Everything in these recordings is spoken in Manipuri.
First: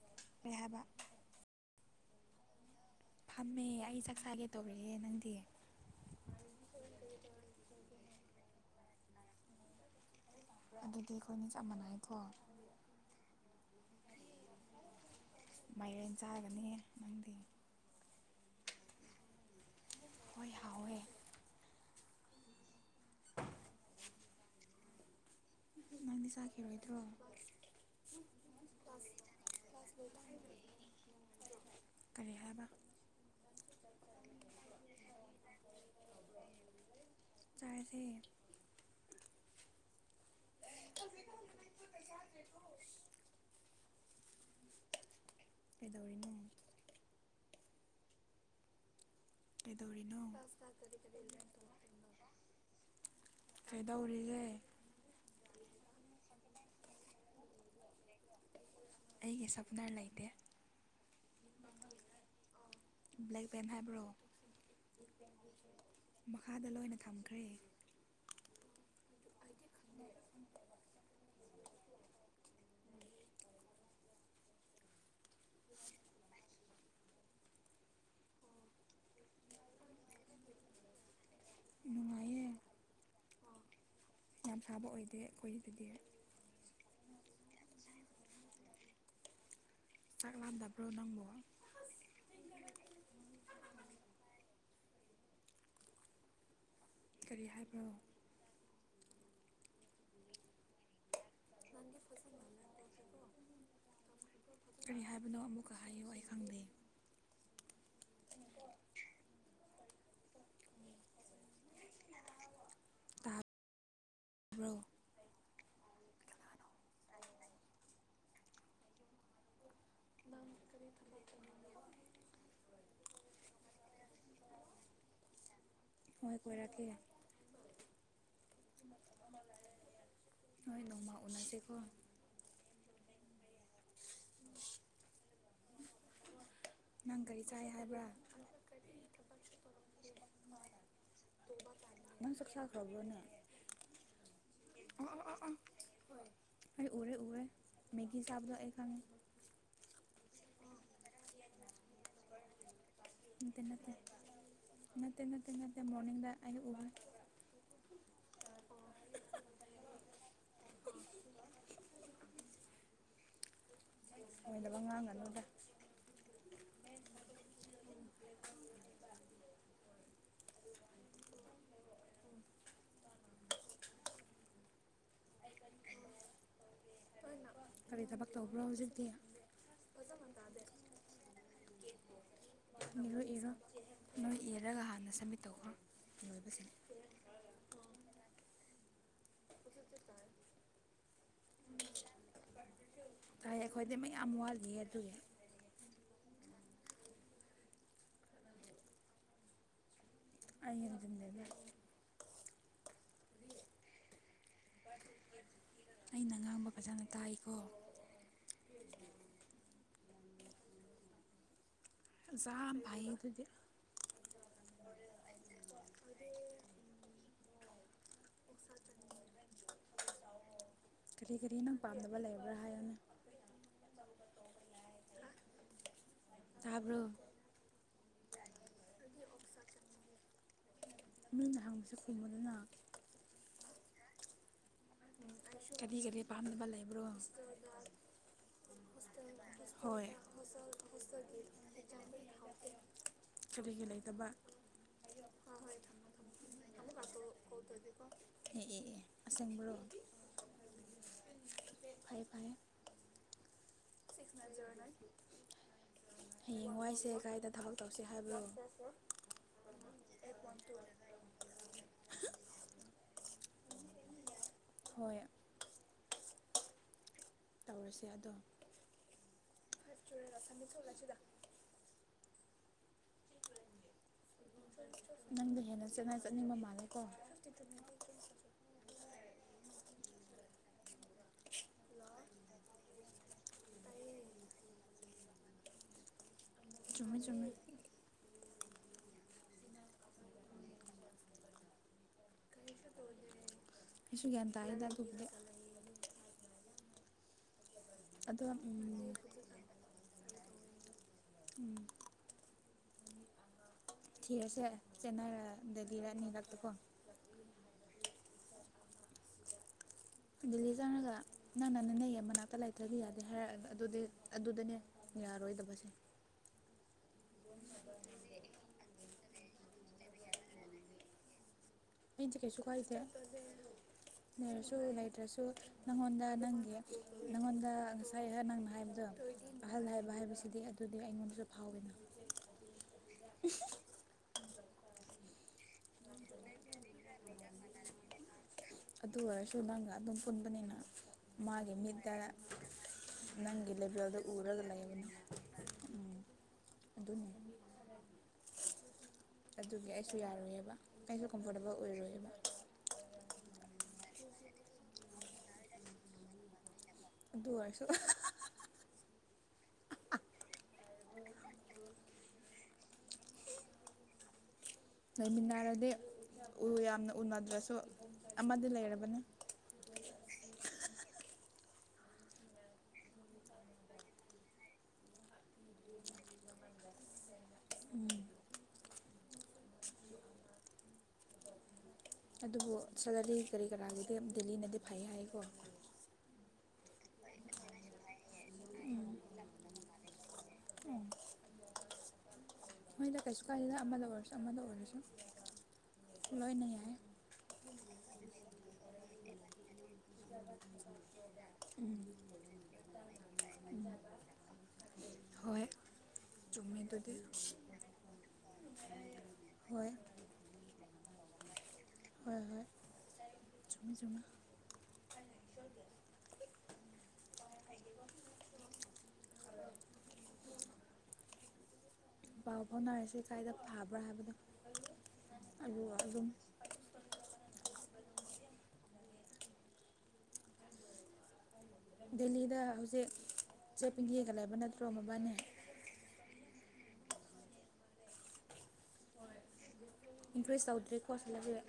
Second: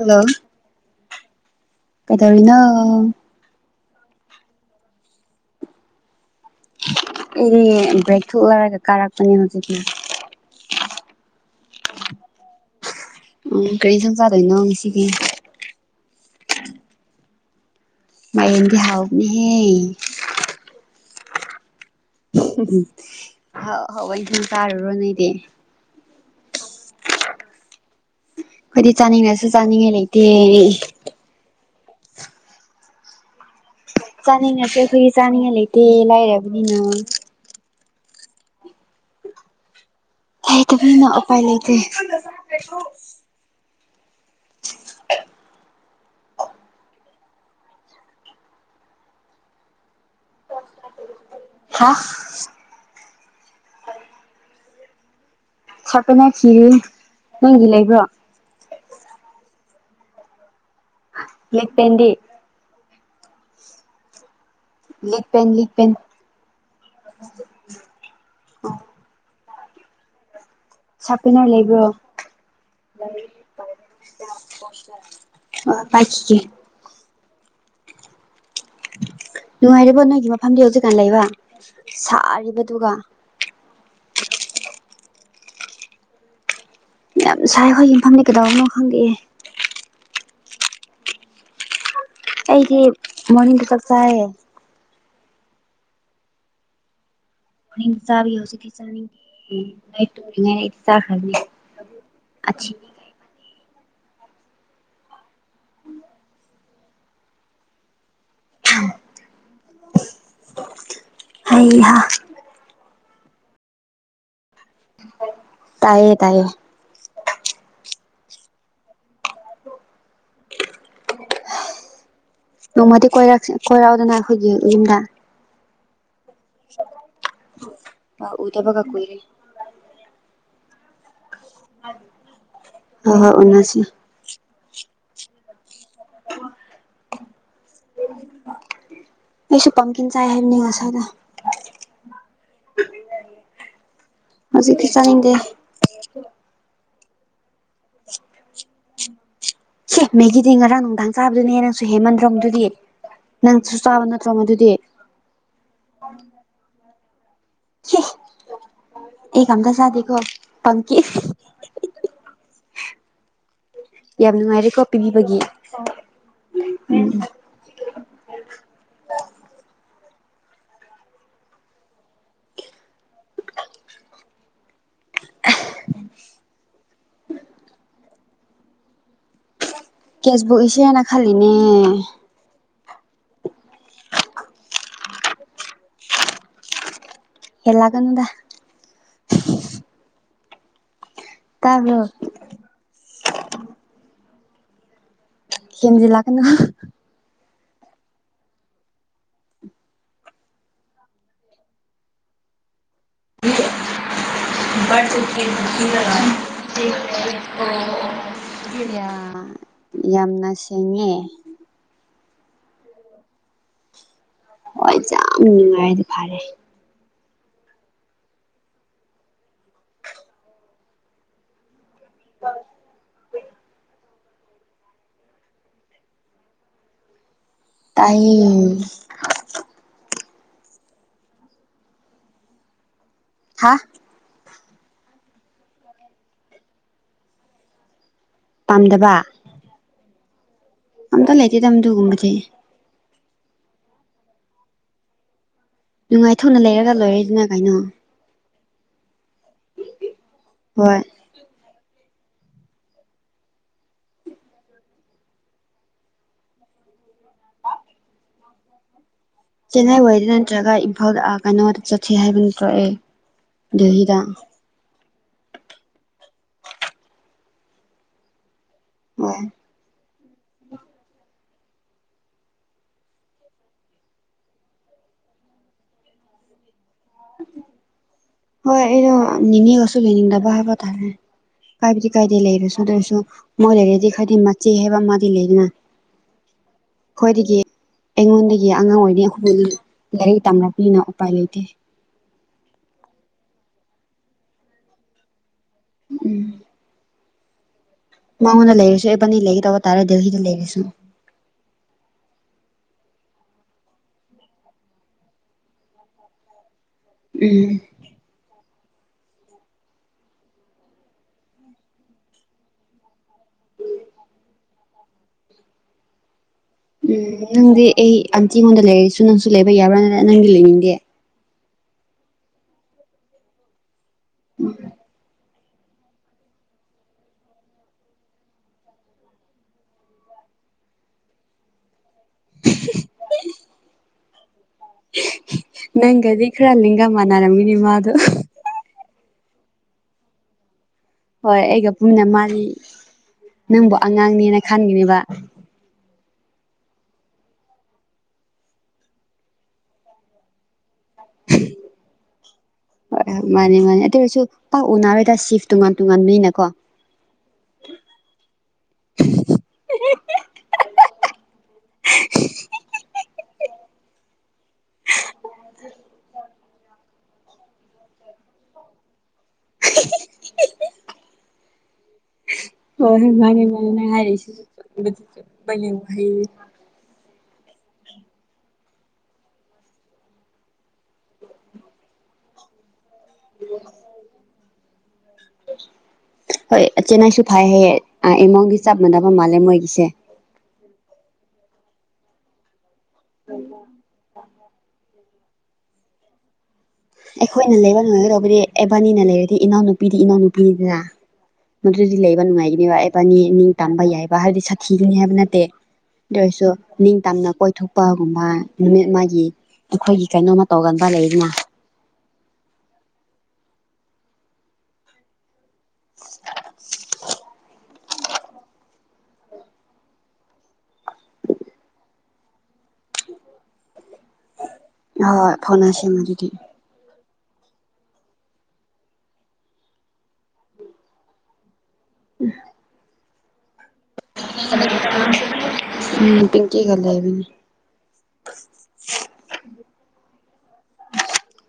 ꯍꯜꯂꯣ ꯀꯩ ꯍꯥꯏꯕ [unintelligible] ꯐꯝꯃꯦ ꯑꯩ ꯆꯥꯛ ꯆꯥꯒꯦ ꯇꯧꯔꯤꯌ‌ꯦ ꯅꯪꯗꯤ ꯑꯦꯗꯤ ꯕ꯭ꯔꯦꯛ ꯊꯣꯛ ꯂꯔꯒ ꯀꯥꯔꯒꯄ ꯍꯧꯖꯤꯛꯀꯤ ꯑꯗꯨꯗꯤ ꯑꯩꯈꯣꯏꯅ ꯆꯞ ꯃꯥꯟꯅꯩꯀꯣ ꯎꯝ ꯀꯔꯤ ꯏꯟꯁꯪ ꯆꯥꯗꯣꯏꯅꯣ ꯉꯁꯤꯒꯤ ꯃꯥꯏꯔꯦꯟ ꯆꯥꯒꯅꯤ ꯅꯪꯗꯤ ꯃꯥꯏꯔ‌ꯦꯟꯗꯤ ꯍꯥꯎꯕꯅꯦꯍꯦ ꯍꯣꯏ ꯍꯥꯎꯋꯦ ꯑꯍꯥꯎ ꯑꯍꯥꯎ ꯏꯟꯁꯥꯡ ꯆꯥꯔꯨꯔ‌ꯣ ꯅ‌ꯣꯏꯗꯤ ꯅꯪꯗꯤ ꯆꯥꯈꯤꯔ‌ꯣꯏꯗ꯭ꯔ‌ꯣ ꯑꯩꯈꯣꯏꯗꯤ ꯆꯥꯅꯤꯡꯉꯁꯨ ꯆꯥꯅꯤꯡꯉꯥꯏ ꯂꯩꯇꯦ ꯀꯔꯤ ꯍꯥꯏꯕ ꯆꯥꯅꯤꯡꯉꯥꯁꯨ ꯑꯩꯈꯣꯏꯒꯤ ꯆꯥꯅꯤꯡꯉꯥꯏ ꯂꯩꯇꯦ ꯂꯥꯏꯔꯕꯅꯤꯅ [unintelligible] ꯂꯩ ꯇꯥꯕꯅ ꯎꯄꯥꯏ ꯂꯩꯇ ꯀꯩꯗꯧꯔꯤꯅꯦ ꯀꯗꯧꯔꯤꯅꯣ ꯍꯥ ꯀꯩꯗꯧꯔꯤꯒꯦ ꯁꯥꯄꯅ ꯊꯤꯔꯤ ꯅꯪꯒꯤ ꯂꯩꯕ꯭ꯔꯣ ꯑꯩꯒꯤ ꯁꯛꯅꯥ ꯂꯩꯇꯦ ꯌꯦ ꯇꯗꯤ ꯕ꯭ꯂꯦꯛ ꯄꯦꯟ ꯍꯥꯏꯕ꯭ꯔꯣ ꯂꯤꯛꯄꯦꯟ ꯂꯤꯛꯄꯦꯟ ꯃꯈꯥꯗ ꯂꯣꯏꯅ ꯊꯝꯈ꯭ꯔꯦ ꯑꯣ ꯁꯄꯅꯔ ꯂꯩꯕ꯭ꯔꯣ ꯑ ꯄꯥꯏꯈꯤꯒꯦ ꯅꯨꯡꯉꯥꯏꯔꯤꯕ ꯅꯣꯏꯒꯤ ꯃꯐꯝꯗꯤ ꯍꯧꯖꯤꯛꯀꯥꯟ ꯂꯩꯕ ꯅꯨꯡꯉꯥꯏꯌꯦ ꯁꯥꯔꯤꯕꯗꯨꯒ ꯌꯥꯝ ꯁꯥꯕ ꯑꯣꯏꯗꯦ ꯑꯩꯈꯣꯏꯒꯤꯗꯗꯤ ꯌꯥꯝ ꯁꯥꯏ ꯍꯣꯏ ꯌꯨꯝꯐꯝꯅꯤ ꯀꯩꯗꯧꯅꯣ ꯈꯪꯗꯑꯦ ꯆꯥꯛ ꯂꯥꯟ ꯗꯥꯕ꯭ꯔꯥꯅꯪꯕ ꯑꯩꯗꯤ ꯃꯅꯤꯡꯗ ꯆꯞ ꯆꯥꯏꯌꯦ ꯀꯔꯤ ꯍꯥꯏꯕ꯭ꯔꯣ ꯏꯟꯁꯕ ꯁꯤꯁ ꯇ ꯏ [unintelligible] [unintelligible] ꯍꯥꯏ ꯀꯔꯤ ꯍꯥꯏꯕꯅꯣ ꯑꯃꯨꯛꯀ ꯍꯥꯏꯌꯨ ꯑꯩ ꯈꯪꯗꯦ ꯍꯩꯍꯥ ꯇꯥꯕ꯭ꯔꯣ ꯇꯥꯢꯌꯦ ꯇꯥꯏꯌꯦ [unintelligible] ꯅꯣꯡꯃꯗꯤ ꯀꯣꯏ ꯀꯣꯏꯔꯛꯗꯅ ꯑꯩꯈꯣꯏꯒꯤ ꯌꯨꯝꯗ ꯍꯣꯏ ꯀꯣꯏꯔꯛꯀꯦ ꯑ ꯎꯗꯕ ꯀ ꯀꯨꯢꯔꯦ ꯍꯃ ꯑ ꯍ ꯑꯣꯁꯤ ꯅꯪ ꯀꯔꯤ ꯆꯥꯏ ꯍꯥꯏꯕ꯭ꯔꯥ ꯇꯥꯏꯕꯅꯤꯉꯁꯗ ꯅꯪ ꯆꯥꯛꯆꯥꯈ꯭ꯔꯕꯅꯦ ꯍꯧꯖꯤꯛꯗꯤ ꯆꯥꯅꯤꯡꯗꯦ ꯑꯩ ꯎꯔꯦ ꯎꯔꯦ ꯃꯦꯒꯤ ꯁꯥꯕꯗꯦ ꯈ ꯁꯦ ꯃꯦꯒꯤꯗꯤ ꯉꯔꯥꯡ ꯅꯨꯡꯗꯥꯡ ꯆꯥꯕꯗꯨꯅꯦ ꯅꯪꯁꯨ ꯍꯦꯃꯟꯗ꯭ꯔꯣꯝꯗꯨꯗꯤ ꯅꯟꯇꯦ ꯅꯠꯇꯦ ꯅꯠꯇꯦ ꯅꯠꯇꯦ ꯅꯠꯇꯦ ꯃꯣꯔꯅꯤꯡꯗ ꯑꯌꯨꯕ [unintelligible] ꯑꯩ ꯀꯌꯨꯝꯇ ꯆꯥꯗꯦꯀꯣ ꯄꯪꯀꯤ ꯌꯥꯝ ꯑꯣꯏꯗꯕ ꯅꯨꯡꯉꯥꯏꯔꯦꯀꯣ ꯄꯤꯕꯤꯕꯒꯤ ꯉꯥꯡꯒꯅꯨꯗ ꯎꯝ ꯀꯔꯤ ꯊꯕꯛ ꯇꯧꯕ꯭ꯔꯣ ꯍꯧꯖꯤꯛꯇꯤ ꯀꯦꯁꯕꯨꯛ ꯏꯁꯦꯅ ꯈꯜꯂꯤꯅꯦ ꯅꯔꯣꯏ ꯏꯔꯣ ꯅꯣꯏ ꯏꯔꯒ ꯍꯥꯟꯅ ꯁꯕꯃꯤꯠ ꯇꯧꯈ꯭ꯔꯣ ꯏꯣꯏꯕꯁꯤꯅꯤ ꯑꯦꯂꯥꯛꯒꯅꯨꯗ ꯇꯥꯕꯣ ꯌꯥꯝ ꯌꯥꯝ ꯑꯃꯜ ꯂꯤꯍꯦꯠꯇꯨꯦ ꯍꯦꯟꯖꯤꯜꯂꯛꯀꯅꯨ ꯑꯩ ꯌꯦꯡꯖꯟꯖꯗꯦ ꯑꯩꯅ ꯉꯥꯡꯕ ꯐꯖꯅ ꯇꯥꯏꯀꯣ [unintelligible] [inaudible] ꯌꯥꯝꯅ ꯁꯦꯡꯉꯦ ꯆ ꯐꯥꯏꯌꯦ ꯑꯗꯨꯗꯤ ꯍꯣꯏ ꯌꯥꯝ ꯅꯨꯡꯉꯥꯏꯔꯗꯤ ꯐꯔꯦ ꯀꯔꯤ ꯀꯔꯤꯅꯪ ꯄꯥꯝꯅꯕ ꯂꯩꯕ꯭ꯔꯥ ꯍꯥꯏꯅꯦ ꯇꯥꯕ꯭ꯔꯣ ꯇꯥꯏ ꯃꯤꯑꯣꯏꯅꯍꯥꯡꯕꯁꯦ ꯀꯨꯝꯕꯗꯨꯅ ꯍꯥꯥ ꯀꯔꯤ ꯀꯔꯤ ꯄꯥꯝꯅꯕ ꯂꯩꯕ꯭ꯔꯣ ꯄꯥꯝꯗꯕ ꯍꯣꯏ ꯑꯝꯇ ꯂꯩꯇꯦ ꯇꯝ ꯊꯒꯨꯝ ꯃꯁꯦ ꯀꯔꯤꯒꯤ ꯂꯩꯇꯕ ꯅꯨꯡꯉꯥꯏ ꯊꯣꯛꯅ ꯂꯩꯔꯒ ꯂꯣꯏꯔꯦꯗꯨꯅ ꯀꯩꯅꯣ ꯑꯦꯁꯦꯡꯕꯣ ꯍꯣꯏ ꯐꯥꯏ ꯐꯥꯏ ꯁꯤꯁ ꯃ ꯔꯅ ꯍꯌꯦꯡꯋꯥꯏꯁꯦ ꯀꯥꯏꯗ ꯊꯕꯛ ꯇꯧꯁꯦ ꯍꯥꯏꯕ ꯆꯦꯟꯅꯥꯏ ꯋꯥꯗ ꯅꯠꯇ꯭ꯔꯒ ꯏꯝꯐꯥꯜꯗꯥ ꯀꯩꯅꯣꯗ ꯆꯠꯁꯤ ꯍꯥꯏꯕ ꯅꯠꯇꯑꯦ ꯗꯦꯍꯤꯗ ꯍꯣꯏ ꯇꯧꯔꯁꯦ ꯑꯗꯣ ꯍꯣꯏ ꯦꯁꯃꯤ ꯆꯂꯁꯤꯗ ꯅꯪꯗꯤ ꯍꯦꯟꯅ ꯆꯦꯠꯅ ꯆꯠꯅꯤꯡꯕ ꯃꯥꯜꯂꯦ ꯀ ꯍ ꯑꯩꯩꯅꯣ ꯅꯤꯒꯁꯨꯣ ꯅꯤꯗꯕ ꯍꯥꯕ ꯇꯥꯔꯦ ꯀꯥꯏꯕꯗꯤ ꯀꯥꯏꯗꯗꯤ ꯂꯩꯔꯁꯨ ꯑꯗꯨ ꯑꯣꯏꯔꯁꯨ ꯃꯣꯏ ꯂꯩꯔꯗꯤ ꯈꯥꯏꯗꯤ ꯃꯆꯦ ꯍꯥꯏꯕ ꯑꯃꯗꯤ ꯂꯩꯗꯅ ꯆꯃꯦꯩ ꯆꯃꯦꯩ ꯑꯩꯈꯣꯏꯗꯒꯤ ꯑꯩꯉꯣꯟꯗꯒꯤ ꯑꯉꯥꯡ ꯑꯣꯏꯔꯤꯩ ꯑꯍꯨꯝ ꯂꯥꯏꯔꯤꯛ ꯇꯝꯅꯕꯄꯤꯅ ꯎꯄꯥꯏ ꯂꯩꯇꯦ ꯑꯩꯁꯨ ꯒ꯭ꯌꯥꯟ ꯇꯥꯈꯤꯗ ꯑꯗꯨꯕꯨꯗꯤ ꯎꯝ ꯑꯗꯣ ꯎꯝ ꯃꯉꯣꯟꯗ ꯂꯩꯔꯤꯁꯨ ꯑꯦꯕꯅꯤ ꯂꯩꯒ ꯇꯧꯕ ꯇꯥꯔꯦ ꯗꯦꯍꯤꯗ ꯂꯩꯔꯤꯁꯨ ꯎꯝ ꯊꯤꯁꯦ ꯆꯦꯟꯅꯔ ꯗꯦꯜꯂꯤꯔꯅꯤ ꯂꯥꯛꯛꯇꯀꯣ ꯎꯝ ꯗꯦꯜꯂꯤ ꯆꯪꯉꯒ ꯅꯪꯅ ꯅꯅꯦ ꯃꯅꯥꯛꯇ ꯂꯩꯥꯏꯇ꯭ꯔꯕꯤ ꯌꯥꯗꯦ ꯍꯥꯏꯔꯛ ꯑꯗꯨꯗꯤ ꯑꯗꯨꯗꯅꯦ ꯌꯥꯔꯣꯏꯗꯕꯁꯦ ꯎꯝ ꯅꯪꯗꯤ ꯑꯩ ꯑꯟꯇꯤꯉꯣꯟꯗ ꯂꯩꯔꯁꯨ ꯅꯪꯁꯨ ꯂꯩꯕ ꯌꯥꯕ꯭ꯔꯥꯅꯤꯅ ꯅꯪꯗꯤ ꯂꯩꯅꯤꯡꯗꯦ ꯑꯩꯁꯦ ꯀꯩꯁꯨ ꯀꯏꯁꯦ ꯂꯩꯔꯁꯨ ꯂꯩꯇ꯭ꯔꯁꯨ ꯅꯪꯉꯣꯟꯗ ꯅꯪꯒꯤ ꯅꯉꯣꯟꯗ ꯉꯁꯥꯏꯍ ꯅꯪꯅ ꯍꯥꯏꯕꯗꯣ ꯑꯍꯜ ꯍꯥꯏꯕ ꯍꯥꯏꯕꯁꯤꯗꯤ ꯑꯗꯨꯗꯤ ꯑꯩꯉꯣꯟꯗꯁꯨ ꯐꯥꯎꯋꯦꯅ ꯅꯪꯒꯗꯤ ꯈ꯭ꯔ ꯂꯤꯒꯃꯅꯔꯝꯒꯤꯅꯤꯃ ꯑꯗꯨ ꯑꯗꯨꯔꯁꯨꯨꯅꯒ ꯑꯗꯨꯝ ꯄꯨꯟꯕꯅꯤꯅ ꯍꯣꯏ ꯑꯩꯒ ꯄꯨꯨꯝꯅ ꯃꯥꯜꯂꯤ ꯅꯪ ꯂꯩꯕ꯭ꯔ ꯑꯗꯨ ꯎꯔꯒꯂ ꯌꯅꯤ ꯎꯝ ꯑꯗꯨꯅꯦ ꯑꯗꯨꯒꯤ ꯑꯩꯁꯨ ꯌꯥꯔꯣꯏꯌꯦꯕ ꯑꯩꯁꯨ ꯀꯝꯐꯣꯔꯇꯦꯕꯜ ꯑꯣꯏꯔꯣꯏꯕ ꯃꯥꯅꯤ ꯃꯥꯅꯦ ꯑꯗꯨ ꯑꯣꯏꯔꯁꯨ ꯄꯥꯛ ꯎꯅꯔꯣꯏꯗ ꯁꯤꯐ ꯇꯣꯉꯥꯟ ꯇꯣꯉꯥꯟꯕ ꯃꯤꯅ ꯀꯣ ꯑꯗꯨꯋꯥꯔꯁꯨ [inaudible] ꯂꯩꯃꯤꯟꯅꯔꯗꯤ ꯎ ꯌꯥꯝꯅ ꯎꯅꯗ꯭ꯔꯁꯨ ꯑꯃꯗꯤ ꯂꯩꯔꯕꯅꯤ ꯍꯣꯏꯣꯏ ꯃꯥꯅꯤ ꯃꯥꯅꯤ ꯅꯪ ꯍꯥꯏꯔꯁꯤ ꯍꯥꯏ ꯎꯝ ꯑꯗꯨꯕꯨ ꯁꯂꯤ ꯀꯔꯤ ꯀꯔꯥꯒꯤꯗꯤ ꯗꯦꯜꯂꯤꯅꯗꯤ ꯐꯩ ꯍꯥꯏꯀꯣ ꯍꯣꯏ ꯑꯆꯦꯅꯥꯁꯨ ꯐꯩ ꯍꯌꯦ ꯏꯃꯣꯒꯤ ꯆꯞ ꯃꯥꯟꯅꯕ ꯃꯥꯜꯂꯦ ꯃꯣꯏꯒꯤꯁꯦ ꯎꯝ ꯃꯣꯏꯗ ꯀꯩꯁꯨ ꯀꯥꯏꯗꯦꯗ ꯑꯃꯗ ꯑꯣꯏꯔꯁꯨ ꯑꯃꯗ ꯑꯣꯏꯔꯁꯨ ꯂꯣꯏꯅ ꯌꯥꯏ ꯑꯩꯈꯣꯏꯅ ꯂꯩꯕ ꯄꯔꯤ ꯏꯅꯥꯅꯅ ꯄꯅꯤꯗꯌꯥ ꯃꯗꯨꯗꯤ ꯂꯩꯕ ꯅꯨꯡꯉꯥꯏꯒꯅꯦꯕ ꯑꯦꯕꯥꯅꯤ ꯅꯤꯡ ꯇꯝꯕ ꯌꯥꯏꯕ ꯍꯥꯏꯕꯗꯤ ꯁꯥꯊꯤꯒꯅꯤ ꯍꯥꯏꯕ ꯅꯠꯇꯦ ꯍꯣꯏ ꯑꯗꯨ ꯑꯣꯏꯁꯨ ꯆꯨꯝꯃꯦ ꯑꯗꯨꯗꯤ ꯅꯤꯡꯇꯝꯅ ꯀꯣꯏꯊꯣꯛꯄꯒꯨꯝꯕ ꯅꯨꯃꯤꯠ ꯃꯥꯒꯤ ꯍꯣꯏ ꯑꯩꯈꯣꯏꯒꯤ ꯀꯩꯅꯣꯃ ꯇꯧꯒꯅꯤ ꯐ ꯂꯩꯗꯅ ꯍꯣꯏ ꯍꯣꯏ ꯆ ꯆꯨꯝ [inaudible] ꯄꯥꯎꯕꯥꯎꯅꯁꯦ ꯀꯥꯏꯗ ꯐꯥꯕ ꯍꯣꯏ ꯐꯣꯟꯅꯥꯁꯦ ꯑꯗꯨꯝ ꯃꯗꯨꯗꯤ ꯗꯦꯜꯂꯤꯗ ꯍꯧꯖꯤꯛ ꯆꯞꯄꯤꯡ ꯌꯦꯡꯒꯠꯂꯕ ꯅꯠꯇ꯭ꯔꯣ ꯕꯥꯅꯦ ꯀꯒ ꯂꯅꯦ ꯏꯟꯐ꯭ꯂꯨꯌꯦꯁ ꯇꯧꯗ꯭ꯔꯦꯀꯣꯁꯤꯜꯂꯁ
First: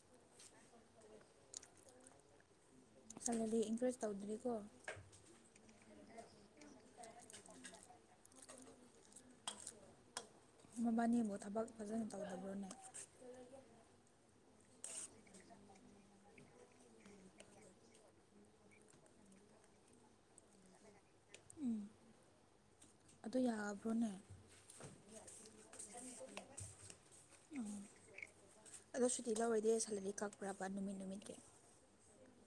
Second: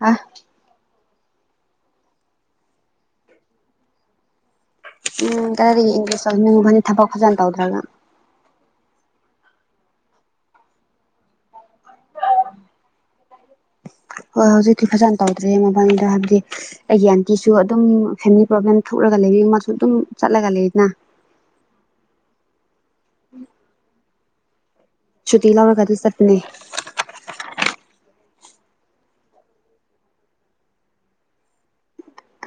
ꯑ ꯆꯝꯂꯗꯤ ꯏꯟꯀꯔꯦꯖ ꯇꯧꯗ꯭ꯔꯤꯀꯣ ꯎꯝ ꯀꯔꯗꯒꯤ ꯏꯪꯂꯤꯁ ꯇꯟꯅꯤꯡꯉ ꯐꯅꯤ ꯊꯕꯛ ꯐꯖꯅ ꯇꯧꯗ꯭ꯔꯒ ꯃꯕꯥꯅꯤꯕꯨ ꯊꯕꯛ ꯐꯖꯅ ꯇꯧꯗꯕ꯭ꯔꯣꯅꯦ ꯍꯣꯏ ꯍꯧꯖꯤꯛꯇꯤ ꯐꯖꯅ ꯇꯧꯗ꯭ꯔꯦ ꯃꯃꯥꯡꯗ ꯍꯥꯏꯕꯗꯤ ꯑꯩꯒꯤ ꯑꯟꯇꯤꯁꯨ ꯑꯗꯨꯝ ꯐꯦꯃꯤꯂꯤ ꯄ꯭ꯔꯣꯕ꯭ꯂꯦꯝ ꯊꯣꯛꯂꯒ ꯃꯥ ꯑꯗꯨꯝ ꯆꯠꯂꯒ ꯂꯩꯅ ꯎꯝ ꯑꯗꯨ ꯌꯥꯕ꯭ꯔꯣꯅꯦ ꯁꯨꯇꯤ ꯂꯧꯔꯒ ꯑꯗꯨ ꯆꯠꯄꯅꯦ ꯑꯗꯣ ꯁꯨꯇꯤ ꯌꯥꯔꯣꯏꯗꯤꯦ ꯁꯂꯂꯤꯛ ꯀꯛꯄ꯭ꯔꯕ ꯅꯨꯃꯤꯠ ꯅꯨꯃꯤꯠꯀꯤ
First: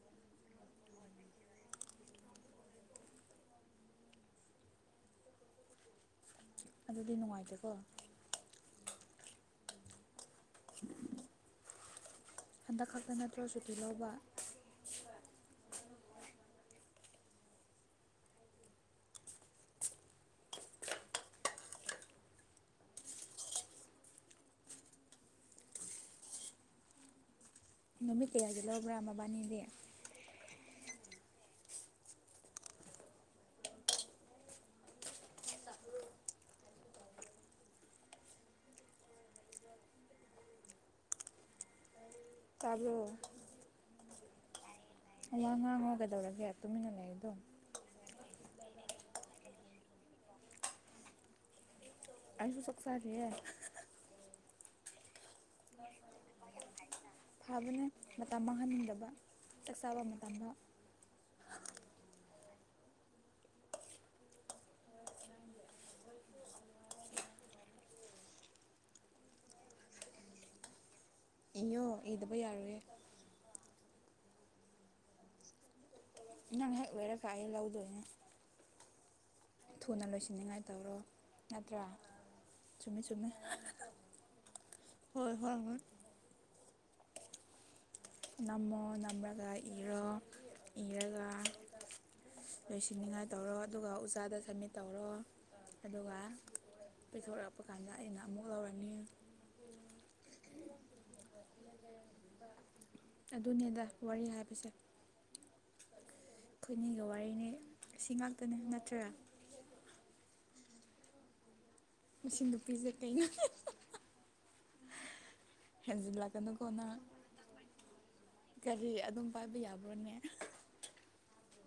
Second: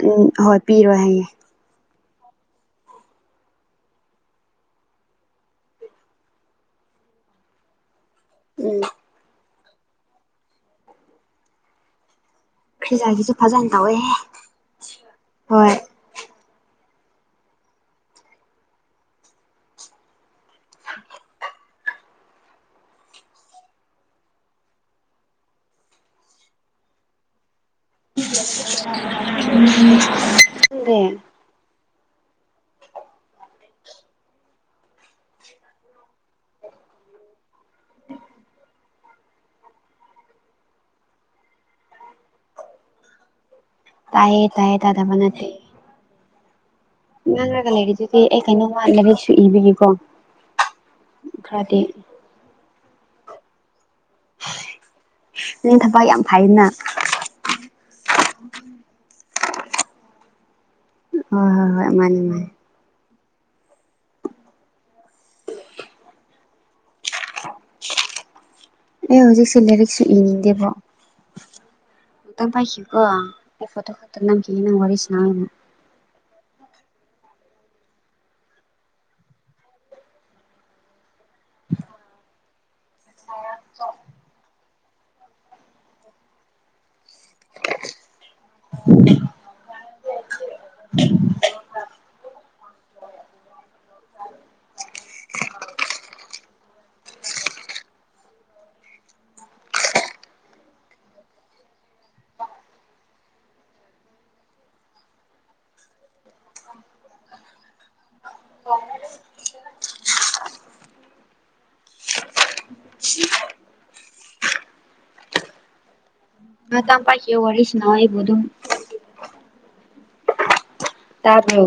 ꯎꯝ ꯍꯣꯏ ꯄꯤꯔꯣꯏ ꯍꯌꯦꯦ ꯑꯗꯨꯗꯤ ꯅꯨꯡꯉꯥꯏꯇꯦꯀꯣ ꯎꯝ [unintelligible] ꯍꯟꯗꯛ ꯈꯛꯇ ꯈ꯭ꯔꯤꯖꯒꯤꯁꯨ ꯅꯠꯇ꯭ꯔꯣ ꯐꯖꯅ ꯁꯨꯇꯤ ꯂꯧꯕ ꯇꯧꯋꯦꯍ ꯍꯣꯏ ꯅꯨꯃꯤꯠ ꯀꯌꯥꯒꯤ ꯂꯧꯕ꯭ꯔꯥ ꯃꯕꯥꯅꯤꯗꯤ ꯈꯪꯗꯦ ꯇꯥꯕꯨꯣ ꯇꯥꯏꯌꯦ ꯇꯥꯏꯌꯦ ꯇꯥꯗꯕ ꯅꯠꯇꯦ ꯋꯥ ꯉꯥꯡꯉꯒꯗꯧꯔꯒꯦ ꯉꯥꯡꯔꯒ ꯂꯩꯔꯤꯗꯨꯗꯤ ꯑꯩ ꯀꯩꯅꯣ ꯂꯥꯏꯔꯤꯛꯁꯨ ꯏꯕꯤꯒꯀꯣ ꯈꯔꯗꯤ ꯑꯩꯁꯨ ꯆꯣꯛ ꯆꯔꯤꯦ ꯅ ꯊꯕ ꯌꯥꯝ ꯐꯥꯏꯅ ꯐꯥꯕꯅꯦ ꯃꯇꯝ ꯃꯥꯡꯍꯟꯅꯤꯡꯗꯕ ꯆꯥꯛ ꯆꯥꯕ ꯃꯇꯝꯗ ꯍꯣꯏ ꯍꯣꯏ ꯍꯣꯏ ꯃꯥꯅꯦ ꯃꯥꯅꯦ ꯑꯦ ꯍꯧꯖꯤꯛꯁꯦ ꯂꯥꯏꯔꯤꯛꯁꯨ ꯏꯅꯤꯡꯗꯦꯕꯣ ꯏꯌꯣ ꯏꯗꯕ ꯇ ꯌꯥꯔꯣꯏꯌꯦ ꯄꯥꯏꯀꯣ ꯐꯇꯣ ꯈꯠꯇ ꯀ ꯋꯥꯔꯤꯁꯣ ꯅꯪ ꯍꯦꯛ ꯑꯣꯏꯔꯒꯑꯦ ꯂꯧꯗꯣꯏꯅꯦ ꯊꯨꯅ ꯂꯣꯏꯁꯤꯟꯅꯤꯡꯉꯥꯏ ꯇꯧꯔꯣ ꯅꯠꯇ꯭ꯔꯥ ꯆ ꯆꯃꯦ ꯍꯣꯏ ꯍꯣꯏ ꯍꯣꯏ ꯅꯝꯃꯣ ꯅꯝꯔꯒ ꯍꯔꯣ ꯍꯔꯒ ꯂꯣꯏꯁꯤꯟꯅꯤꯉꯥꯏ ꯇꯧꯔꯣ ꯑꯗꯨꯒ ꯎꯖꯥꯗ ꯁꯟꯃꯤꯠ ꯇꯧꯔꯣ ꯑꯗꯨꯒ ꯄꯤꯊꯣꯔꯂꯛꯄ ꯀꯥꯟꯗ ꯑꯩꯅ ꯑꯃꯨꯛ ꯂꯧꯔꯅꯤ [unintelligible] ꯑꯗꯨꯅꯦꯗ ꯋꯥꯔꯤ ꯍꯥꯏꯕꯁꯦ ꯈꯨꯈꯣꯏꯅꯤꯒ ꯋꯥꯔꯤꯅꯤ ꯁꯤ ꯉꯥꯛꯇꯅꯤ ꯅꯠꯇ꯭ꯔꯥ ꯃꯁꯤꯡ ꯅꯨꯄꯤꯁꯦ ꯀꯩꯅꯩꯅꯣ ꯍꯦꯟꯖꯤꯜꯂꯥꯛꯀꯗ ꯉ ꯇ ꯄꯥꯏꯁꯤ ꯋꯥꯔꯤꯁꯅ ꯏꯕꯨꯗꯨ ꯀꯔꯤ ꯑꯗꯨꯝ ꯄꯥꯏꯕ ꯌꯥꯕ꯭ꯔꯣꯅꯦ ꯑꯗ